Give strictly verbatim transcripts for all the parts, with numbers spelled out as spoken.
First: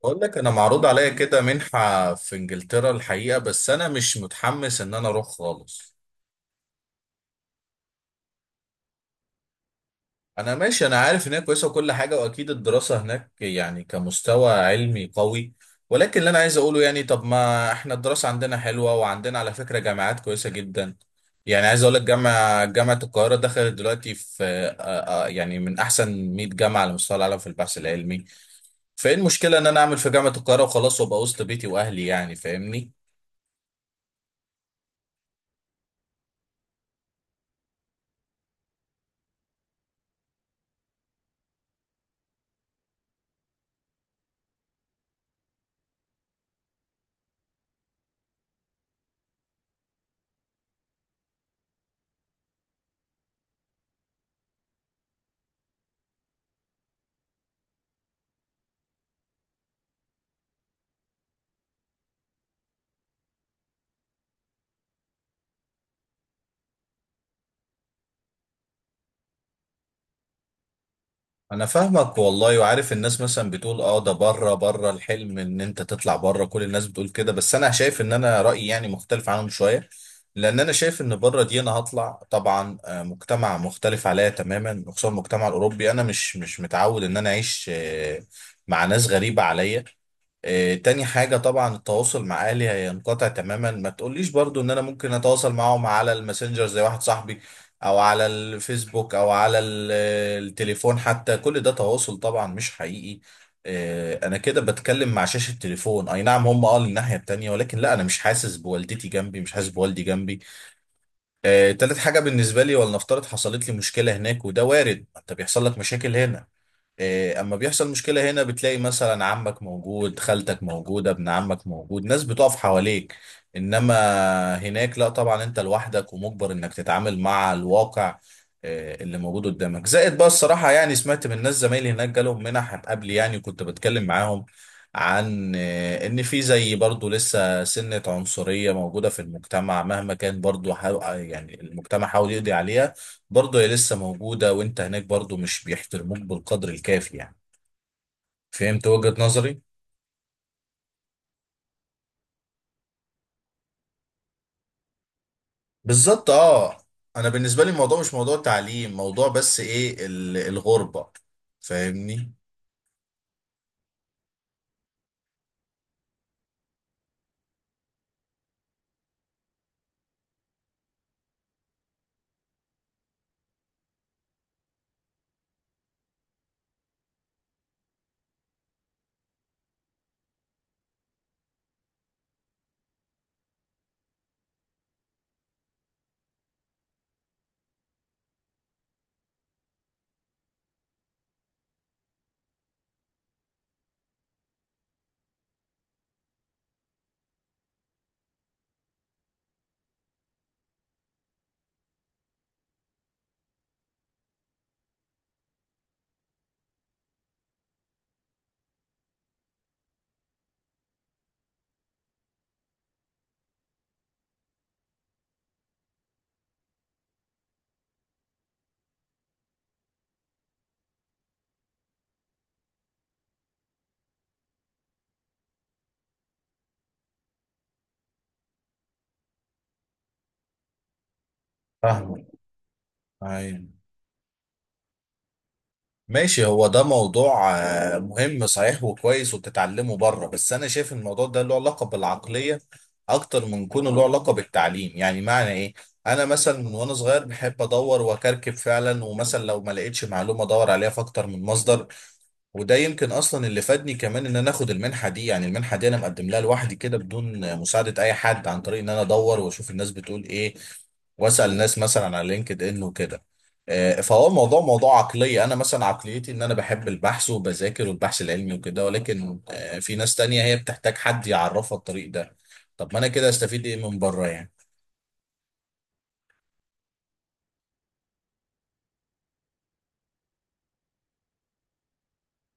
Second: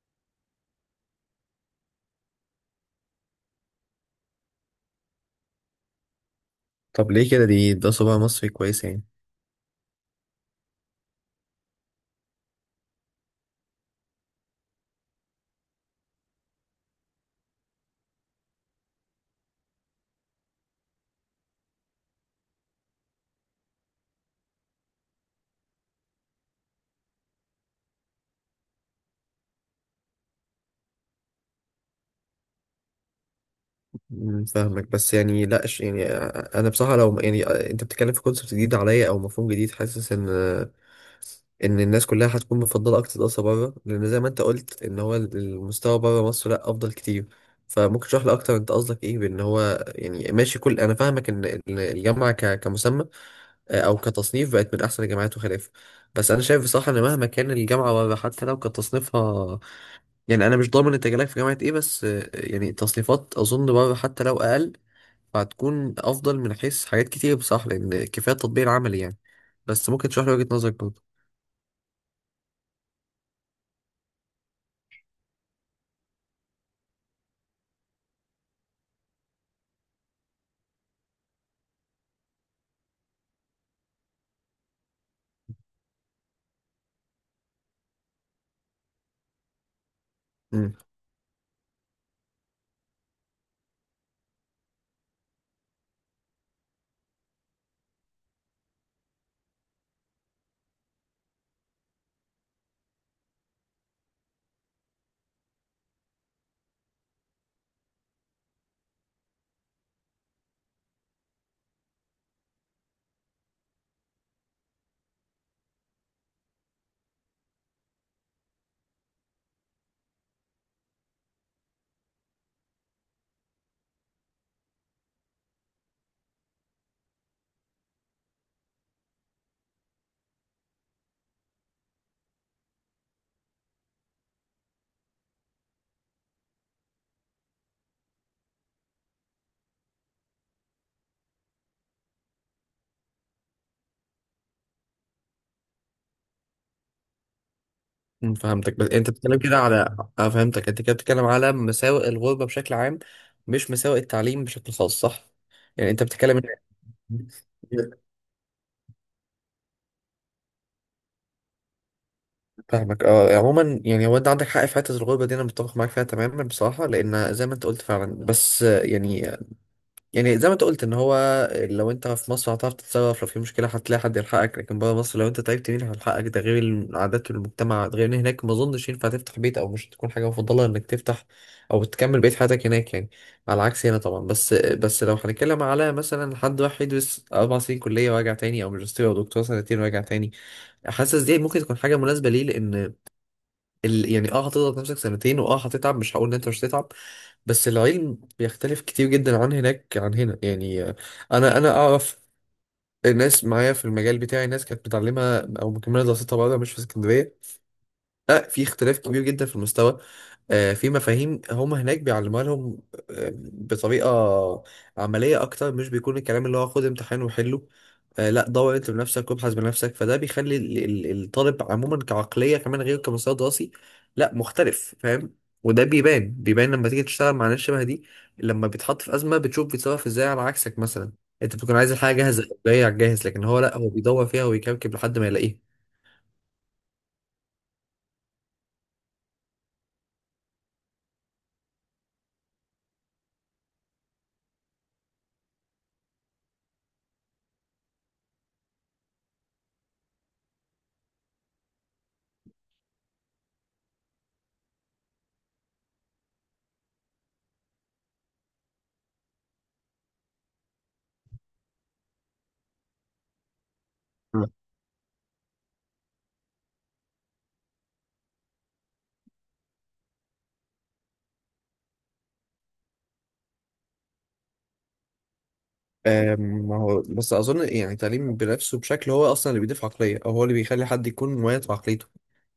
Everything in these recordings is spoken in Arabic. بقول لك انا معروض عليا كده منحة في انجلترا الحقيقة، بس انا مش متحمس ان انا اروح خالص. طب ليه كده، دي ده صباع مصري كويس يعني؟ انا ماشي، انا عارف ان هي كويسة وكل حاجة، واكيد الدراسة هناك يعني كمستوى علمي قوي، ولكن اللي انا عايز اقوله يعني طب ما احنا الدراسة عندنا حلوة، وعندنا على فكرة جامعات كويسة جدا. يعني عايز اقول لك جامعة جامعة القاهرة دخلت دلوقتي في آه، آه، آه، يعني من احسن مية جامعة على مستوى العالم في البحث العلمي. فايه المشكلة ان انا اعمل في جامعة القاهرة وخلاص وابقى وسط بيتي واهلي، يعني فاهمني؟ مم، فاهمك. بس يعني لا، ش- يعني انا بصراحه، لو يعني انت بتتكلم في كونسبت جديد عليا او مفهوم جديد، حاسس ان ان الناس كلها هتكون مفضله اكتر دراسه بره، لان زي ما انت قلت ان هو المستوى بره مصر لا، افضل كتير. فممكن تشرح لي اكتر؟ انت قصدك ايه؟ بان هو يعني ماشي، كل انا فاهمك ان إن الجامعه ك- كمسمى آه، او كتصنيف، بقت من احسن الجامعات وخلافه. بس انا شايف بصراحه ان مهما كان الجامعه بره، حتى لو كتصنيفها، يعني انا مش ضامن انت جالك في جامعه ايه، بس آه، يعني تصنيفات اظن برضه حتى لو اقل، فهتكون افضل من حيث حاجات كتير بصراحه، لان كفايه التطبيق العملي يعني. بس ممكن تشرح لي وجهه نظرك برضه؟ انا فاهمك والله، وعارف الناس مثلا بتقول اه ده بره بره الحلم ان انت تطلع بره، كل الناس بتقول كده، بس انا شايف ان انا رايي يعني مختلف عنهم شويه. لان انا شايف ان بره دي انا هطلع طبعا آه، مجتمع مختلف عليا تماما، وخصوصا المجتمع الاوروبي، انا مش مش متعود ان انا اعيش آه، مع ناس غريبه عليا. آه، امم تاني حاجة طبعا التواصل مع أهلي هينقطع تماما. ما تقوليش برضو إن أنا ممكن أتواصل معاهم على الماسنجر زي واحد صاحبي، أو على الفيسبوك، أو على ال- التليفون حتى. كل ده تواصل طبعا مش حقيقي. آه، أنا كده بتكلم مع شاشة تليفون. أي نعم هم قالوا الناحية التانية، ولكن لا، أنا مش حاسس بوالدتي جنبي، مش حاسس بوالدي جنبي. آه، تالت حاجة بالنسبة لي، ولنفترض حصلت لي مشكلة هناك، وده وارد، أنت بيحصل لك مشاكل هنا. إيه، اما بيحصل مشكلة هنا بتلاقي مثلا عمك موجود، خالتك موجودة، ابن عمك موجود، ناس بتقف حواليك. انما هناك لا طبعا، انت لوحدك، ومجبر انك تتعامل مع الواقع إيه، اللي موجود قدامك. زائد بقى الصراحة يعني سمعت من ناس زمايلي هناك جالهم منح قبل، يعني كنت بتكلم معاهم عن إيه، ان في زي برضو لسه سنة عنصرية موجودة في المجتمع. مهما كان برضو حاو- يعني المجتمع حاول يقضي عليها، برضه هي لسه موجودة، وانت هناك برضه مش بيحترموك بالقدر الكافي يعني. أمم، فهمتك. فهمت بس انت وجهة بتتكلم كده نظري؟ على، اه فهمتك، انت كده بتتكلم على مساوئ الغربة بشكل عام، مش مساوئ التعليم بشكل خاص، صح؟ يعني انت بالظبط بتتكلم اه. انا بالنسبة لي إن- الموضوع مش موضوع تعليم، موضوع بس ايه، ال- الغربة. فاهمني؟ فاهمك، اه. عموما يعني هو انت عندك حق في حته الغربه دي، انا متفق معاك فيها تماما بصراحه، لان زي ما انت قلت فعلا. بس آه، يعني يعني زي ما انت قلت ان هو، لو انت في مصر هتعرف تتصرف، لو في مشكله هتلاقي حد يلحقك، لكن بره مصر لو انت تعبت مين هيلحقك؟ ده غير العادات والمجتمع، غير ان هناك ما اظنش ينفع تفتح بيت، او مش تكون حاجه مفضله انك تفتح او تكمل بقيه حياتك هناك يعني، على عكس هنا طبعا. بس بس لو هنتكلم على مثلا حد راح يدرس اربع سنين كليه وراجع تاني، او ماجستير او دكتوراه سنتين وراجع تاني، حاسس دي ممكن تكون حاجه مناسبه ليه، لان ال... يعني اه هتضغط نفسك سنتين، واه هتتعب، مش هقول ان انت مش هتتعب، بس العلم بيختلف كتير جدا عن هناك عن هنا يعني. آه، انا انا اعرف ناس معايا في المجال بتاعي، ناس كانت بتعلمها او مكمله دراستها بره مش في اسكندريه، لا. في اختلاف كبير جدا في المستوى، آه، في مفاهيم هم هناك بيعلموها لهم آه، بطريقة عملية أكتر، مش بيكون الكلام اللي هو خد امتحان وحله. آه، لا، دور أنت بنفسك وابحث بنفسك، فده بيخلي ال- ال- الطالب عموما كعقلية كمان، غير كمستوى دراسي لا مختلف، فاهم؟ وده بيبان بيبان لما تيجي تشتغل مع ناس شبه دي، لما بيتحط في أزمة بتشوف بيتصرف إزاي على عكسك. مثلا أنت بتكون عايز الحاجة فاهمك، جاهزة جاية على الجاهز، لكن هو ايوه، لا، هو بيدور فيها ويكركب لحد ما يلاقيها. ماشي. هو ده موضوع آه، مهم صحيح وكويس، وتتعلمه بره، بس انا شايف إن الموضوع ده له علاقة بالعقلية اكتر من كونه له علاقة بالتعليم. يعني معنى ايه؟ انا مثلا من وانا صغير بحب ادور واكركب فعلا، ومثلا لو ما لقيتش معلومه ادور عليها في اكتر من مصدر. وده يمكن اصلا اللي فادني كمان ان انا اخد المنحه دي. يعني المنحه دي انا مقدم لها لوحدي كده بدون مساعده اي حد، عن طريق ان انا ادور واشوف الناس بتقول ايه، واسال الناس مثلا على لينكد ان وكده. آه، فهو الموضوع موضوع عقليه. انا مثلا عقليتي ان انا بحب البحث وبذاكر والبحث العلمي وكده، ولكن آه، في ناس تانية هي بتحتاج حد يعرفها الطريق ده. طب ما انا كده استفيد ايه من بره يعني؟ آم، ما هو بس اظن يعني التعليم بنفسه بشكل هو اصلا اللي بيضيف عقليه، او هو اللي بيخلي حد يكون مميز بعقليته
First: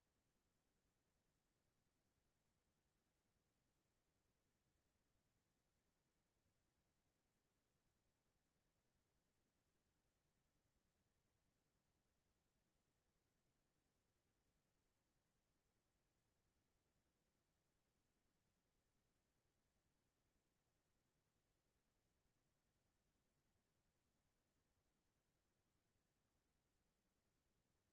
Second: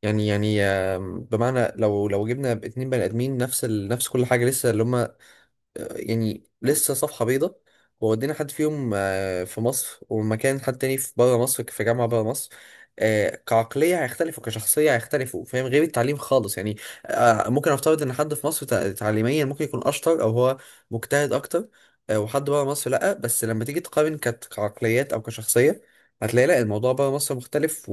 يعني. يعني آم، بمعنى، لو لو جبنا اتنين بني ادمين نفس ال... نفس كل حاجه، لسه اللي هم يعني لسه صفحة بيضة، وودينا حد فيهم آه، في مصر، ومكان حد تاني في بره مصر في جامعة بره مصر، آه، كعقلية هيختلفوا، كشخصية هيختلفوا، فاهم؟ غير التعليم خالص يعني. آه، ممكن أفترض إن حد في مصر تع- تعليميا ممكن يكون أشطر، أو هو مجتهد أكتر، آه، وحد بره مصر لأ. بس لما تيجي تقارن كت- كعقليات أو كشخصية، هتلاقي لأ، الموضوع بره مصر مختلف،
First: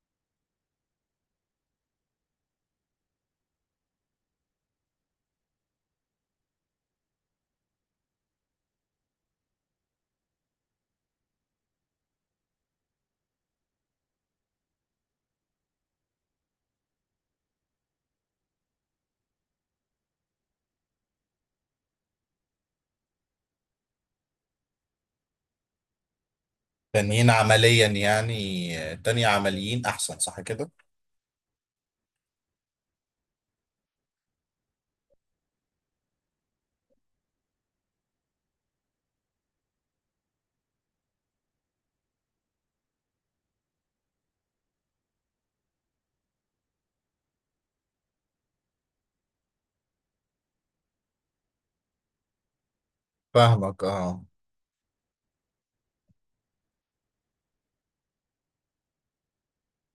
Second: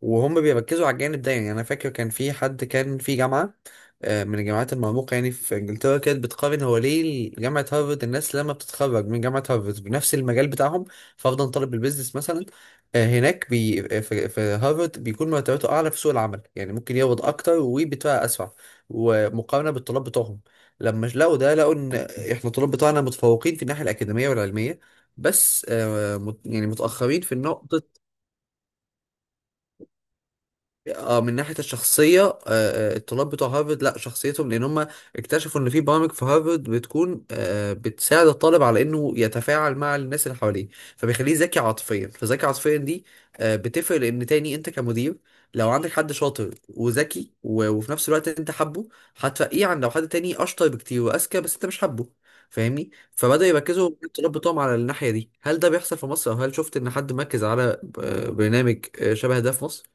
وهم بيركزوا على الجانب ده. يعني انا فاكر كان في حد كان في جامعه، آه، من الجامعات المرموقه يعني، في انجلترا، كانت بتقارن هو ليه جامعه هارفارد، الناس لما بتتخرج من جامعه هارفارد بنفس المجال بتاعهم، فرضا طالب البيزنس مثلا، آه، هناك، بي آه، في في هارفارد، بيكون مرتباته اعلى في سوق العمل، يعني ممكن يقبض اكتر وبيترقى اسرع، ومقارنه بالطلاب بتوعهم. لما لقوا ده لقوا ان احنا الطلاب بتوعنا متفوقين في الناحيه الاكاديميه والعلميه، بس آه، مت- يعني متاخرين تانيين في النقطه، عمليا يعني، آه، تانية عمليين احسن، صح كده؟ اه، من ناحية الشخصية. آه، آه، الطلاب بتوع هارفرد لا، شخصيتهم، لأن هم اكتشفوا إن في برامج في هارفرد بتكون آه، بتساعد الطالب على إنه يتفاعل مع الناس اللي حواليه، فبيخليه ذكي عاطفيا. فذكي عاطفيا دي آه، بتفرق، لأن تاني أنت كمدير، لو عندك حد شاطر وذكي، و- وفي نفس الوقت أنت حابه، هتفقيه عن لو حد تاني أشطر بكتير وأذكى بس أنت مش حابه، فاهمني؟ فبدأوا فاهمك يركزوا اه. الطلاب بتوعهم على الناحية دي. هل ده بيحصل في مصر؟ أو هل شفت إن حد مركز على آه، برنامج آه، شبه ده في مصر؟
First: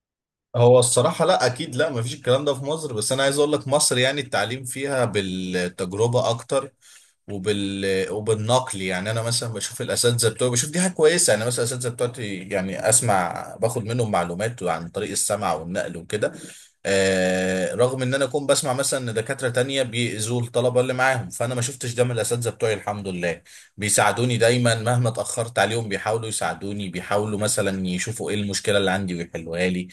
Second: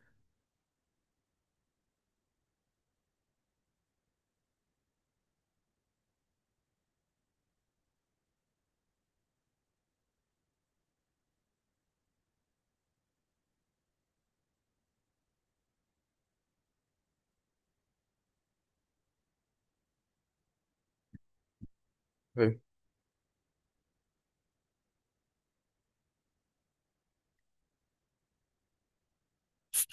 هو الصراحة لا، أكيد لا، مفيش الكلام ده في مصر، بس أنا عايز أقول لك مصر يعني التعليم فيها بالتجربة أكتر، وبال وبالنقل. يعني أنا مثلا بشوف الأساتذة بتوعي، بشوف دي حاجة كويسة. يعني مثلا الأساتذة بتوعتي يعني أسمع، باخد منهم معلومات عن طريق السمع والنقل وكده. آه، رغم إن أنا أكون بسمع مثلا إن دكاترة تانية بيأذوا الطلبة اللي معاهم، فأنا ما شفتش ده من الأساتذة بتوعي الحمد لله. بيساعدوني دايما مهما اتأخرت عليهم، بيحاولوا يساعدوني، بيحاولوا مثلا يشوفوا إيه المشكلة اللي عندي ويحلوها لي.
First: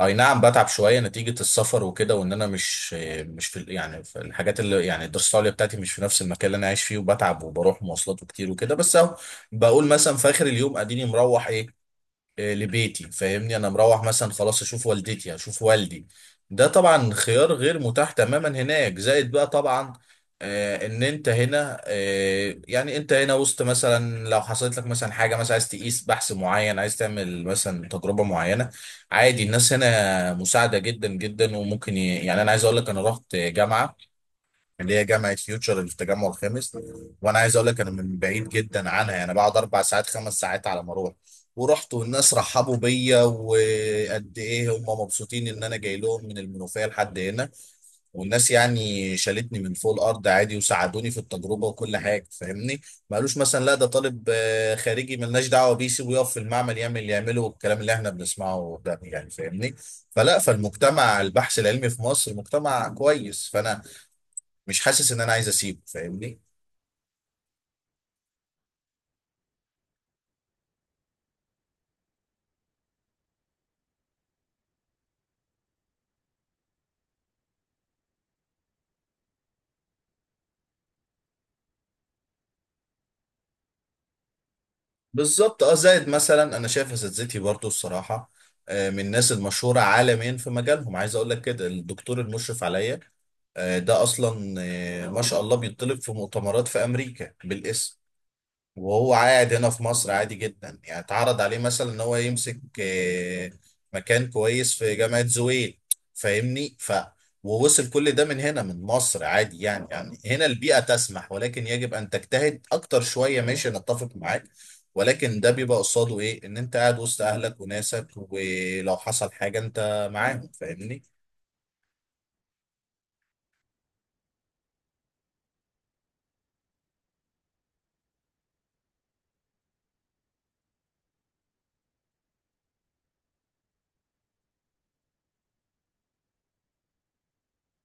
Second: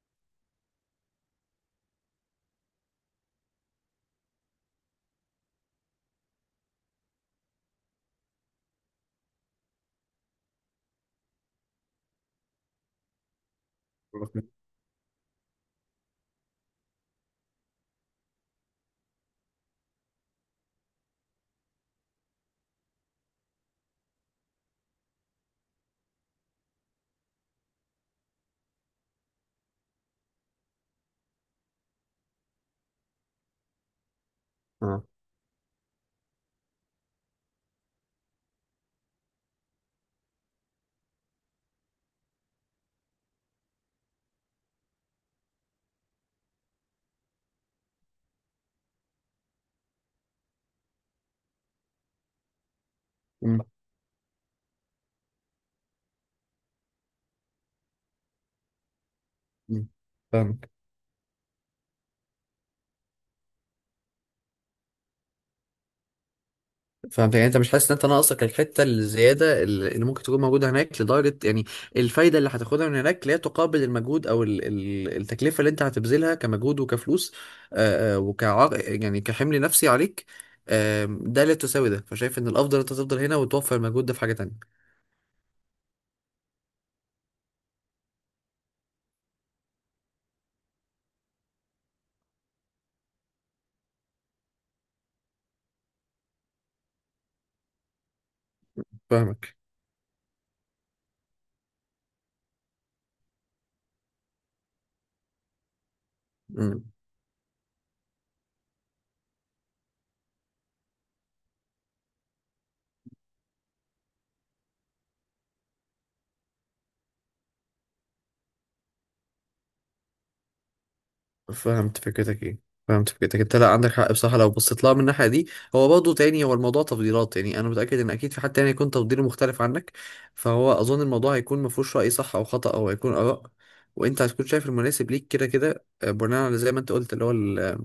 اي نعم بتعب شويه نتيجه السفر وكده، وان انا مش مش في، يعني في الحاجات اللي يعني الدراسه العليا بتاعتي مش في نفس المكان اللي انا عايش فيه، وبتعب وبروح مواصلات وكتير وكده، بس اهو بقول مثلا في اخر اليوم اديني مروح ايه آه، لبيتي، فاهمني؟ انا مروح مثلا خلاص اشوف والدتي اشوف والدي. ده طبعا خيار غير متاح تماما هناك. زائد بقى طبعا آه، ان انت هنا، آه، يعني انت هنا وسط، مثلا لو حصلت لك مثلا حاجه، مثلا عايز تقيس بحث معين، عايز تعمل مثلا تجربه معينه، عادي الناس هنا مساعده جدا جدا، وممكن ي... يعني انا عايز اقول لك انا رحت جامعه، اللي اه. هي جامعه فيوتشر اللي في التجمع الخامس، وانا عايز اقول لك انا من بعيد جدا عنها، يعني بقعد اربع ساعات خمس ساعات على ما اروح. ورحت والناس رحبوا بيا، وقد ايه هم مبسوطين ان انا جاي لهم من المنوفيه لحد هنا. والناس يعني شالتني من فوق الارض عادي، وساعدوني في التجربه وكل حاجه، فاهمني؟ ما قالوش مم. مثلا لا ده طالب آه، خارجي ملناش دعوه بيه، سيبه يقف في المعمل يعمل اللي يعمله، والكلام اللي احنا بنسمعه ده، يعني فاهمني؟ مم. فلا، فاهمك. فالمجتمع البحث العلمي في مصر مجتمع كويس، فانا مش حاسس ان انا عايز اسيبه، فاهمني؟ فاهمك، يعني انت مش حاسس ان انت ناقصك الحته الزياده اللي اللي ممكن تكون موجوده هناك، لدرجه يعني الفايده اللي هتاخدها من هناك لا تقابل المجهود او ال- ال- التكلفه اللي انت هتبذلها، كمجهود وكفلوس، آه، آه، وكعر يعني كحمل نفسي عليك، آم، ده لا تساوي ده. فشايف ان الافضل انت تفضل هنا، وتوفر المجهود ده في حاجه تانية. بالظبط اه. زائد مثلا انا شايف اساتذتي برضو الصراحه آه، من الناس المشهوره عالميا في مجالهم. عايز اقول لك كده الدكتور المشرف عليا آه، ده اصلا آه، ما شاء الله بيطلب في مؤتمرات في امريكا بالاسم، وهو قاعد فاهمك. هنا في مصر عادي جدا. يعني اتعرض عليه مثلا ان هو يمسك آه، مكان كويس في جامعة زويل، فاهمني؟ ف ووصل كل ده من هنا من مصر عادي، يعني يعني هنا البيئة تسمح، ولكن يجب ان تجتهد اكتر شوية. ماشي، انا اتفق معاك، ولكن ده بيبقى قصاده ايه، ان انت قاعد وسط اهلك وناسك، ولو حصل حاجة انت معاهم، فاهمني؟ فهمت فكرتك. ايه، فهمت فكرتك، انت لا عندك حق بصراحه لو بصيت لها من الناحيه دي. هو برضه تاني، هو الموضوع تفضيلات، يعني انا متاكد ان اكيد في حد تاني يكون تفضيله مختلف عنك. فهو اظن الموضوع هيكون ما فيهوش راي صح او خطا، او هيكون اراء، وانت هتكون شايف المناسب ليك كده كده، آه، بناء على زي ما انت قلت اللي هو ال- آه،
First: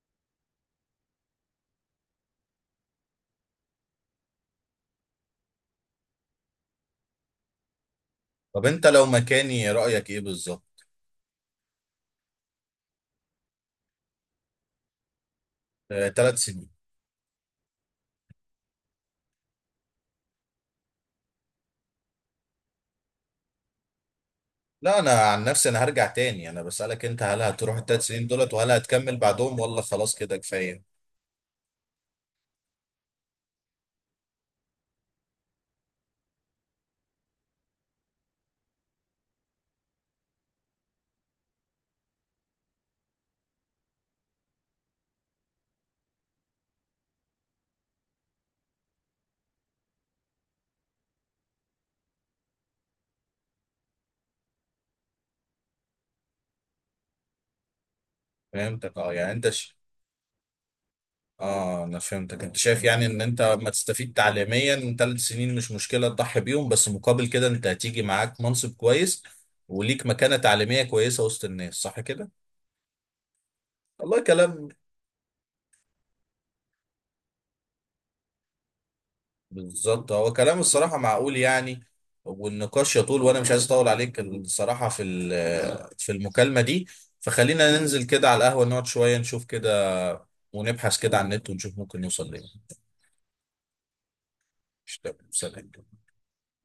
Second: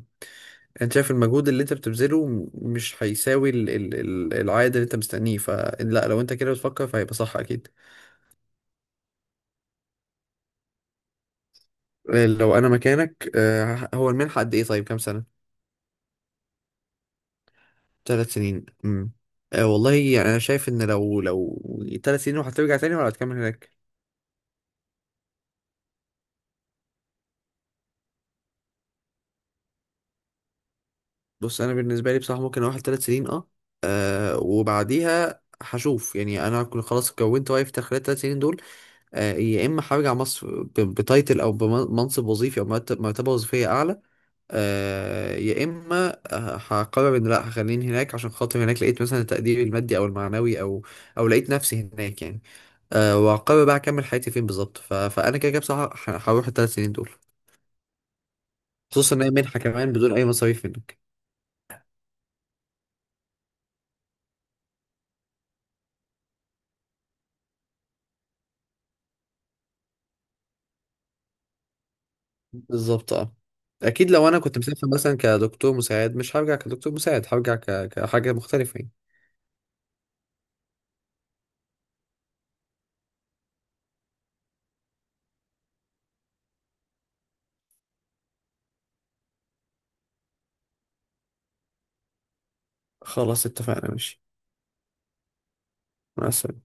انت شايف المجهود اللي انت بتبذله م- مش هيساوي ال... ال... ال- العائد اللي انت مستنيه، فلا، لو انت كده بتفكر فهيبقى صح اكيد. طب انت لو مكاني رأيك ايه بالظبط؟ آه، لو انا مكانك، آه، هو المنحه قد ايه؟ طيب كام سنه؟ ثلاث سنين. ثلاث سنين. امم آه والله، يعني انا شايف ان لو لو ثلاث سنين، وهترجع تاني ولا هتكمل هناك؟ لا انا عن نفسي انا هرجع تاني، انا بسألك انت، هل هتروح التلات سنين دولت وهل هتكمل بعدهم ولا خلاص كده كفاية؟ بص، انا بالنسبه لي بصراحه ممكن اروح ثلاث سنين، اه. آه، وبعديها هشوف، يعني انا هكون خلاص كونت وايف خلال الثلاث سنين دول. آه، يا اما هرجع مصر ب- بتايتل او بمنصب وظيفي او مرتب- مرتبه وظيفيه اعلى، آه، يا اما آه، هقرر ان لا، هخليني هناك عشان خاطر هناك لقيت مثلا التقدير المادي او المعنوي او او لقيت نفسي هناك يعني، آه. وهقرر بقى اكمل حياتي فين بالظبط. ف... فانا كده كده بصراحه ه- هروح الثلاث سنين دول، فهمتك اه. خصوصا ان هي يعني انت منحه ش... كمان بدون اي مصاريف منك. اه انا فهمتك، انت شايف يعني ان انت ما تستفيد تعليميا من ثلاث سنين مش مشكلة تضحي بيهم، بس مقابل كده انت هتيجي معاك منصب كويس وليك مكانة تعليمية كويسة وسط الناس، صح كده؟ بالظبط، اه. اكيد والله لو انا كنت كلام، مسافر مثلا كدكتور مساعد، مش هرجع كدكتور مساعد، هرجع ك... كحاجه مختلفه يعني. بالظبط، هو كلام الصراحة معقول يعني. والنقاش يطول، وانا مش عايز اطول عليك الصراحة في ال- في المكالمة دي، فخلينا ننزل كده على القهوة نقعد شوية نشوف كده، ونبحث كده على النت ونشوف ممكن نوصل ليه. خلاص اتفقنا، ماشي. مش تمام؟ سلام. مع السلامه.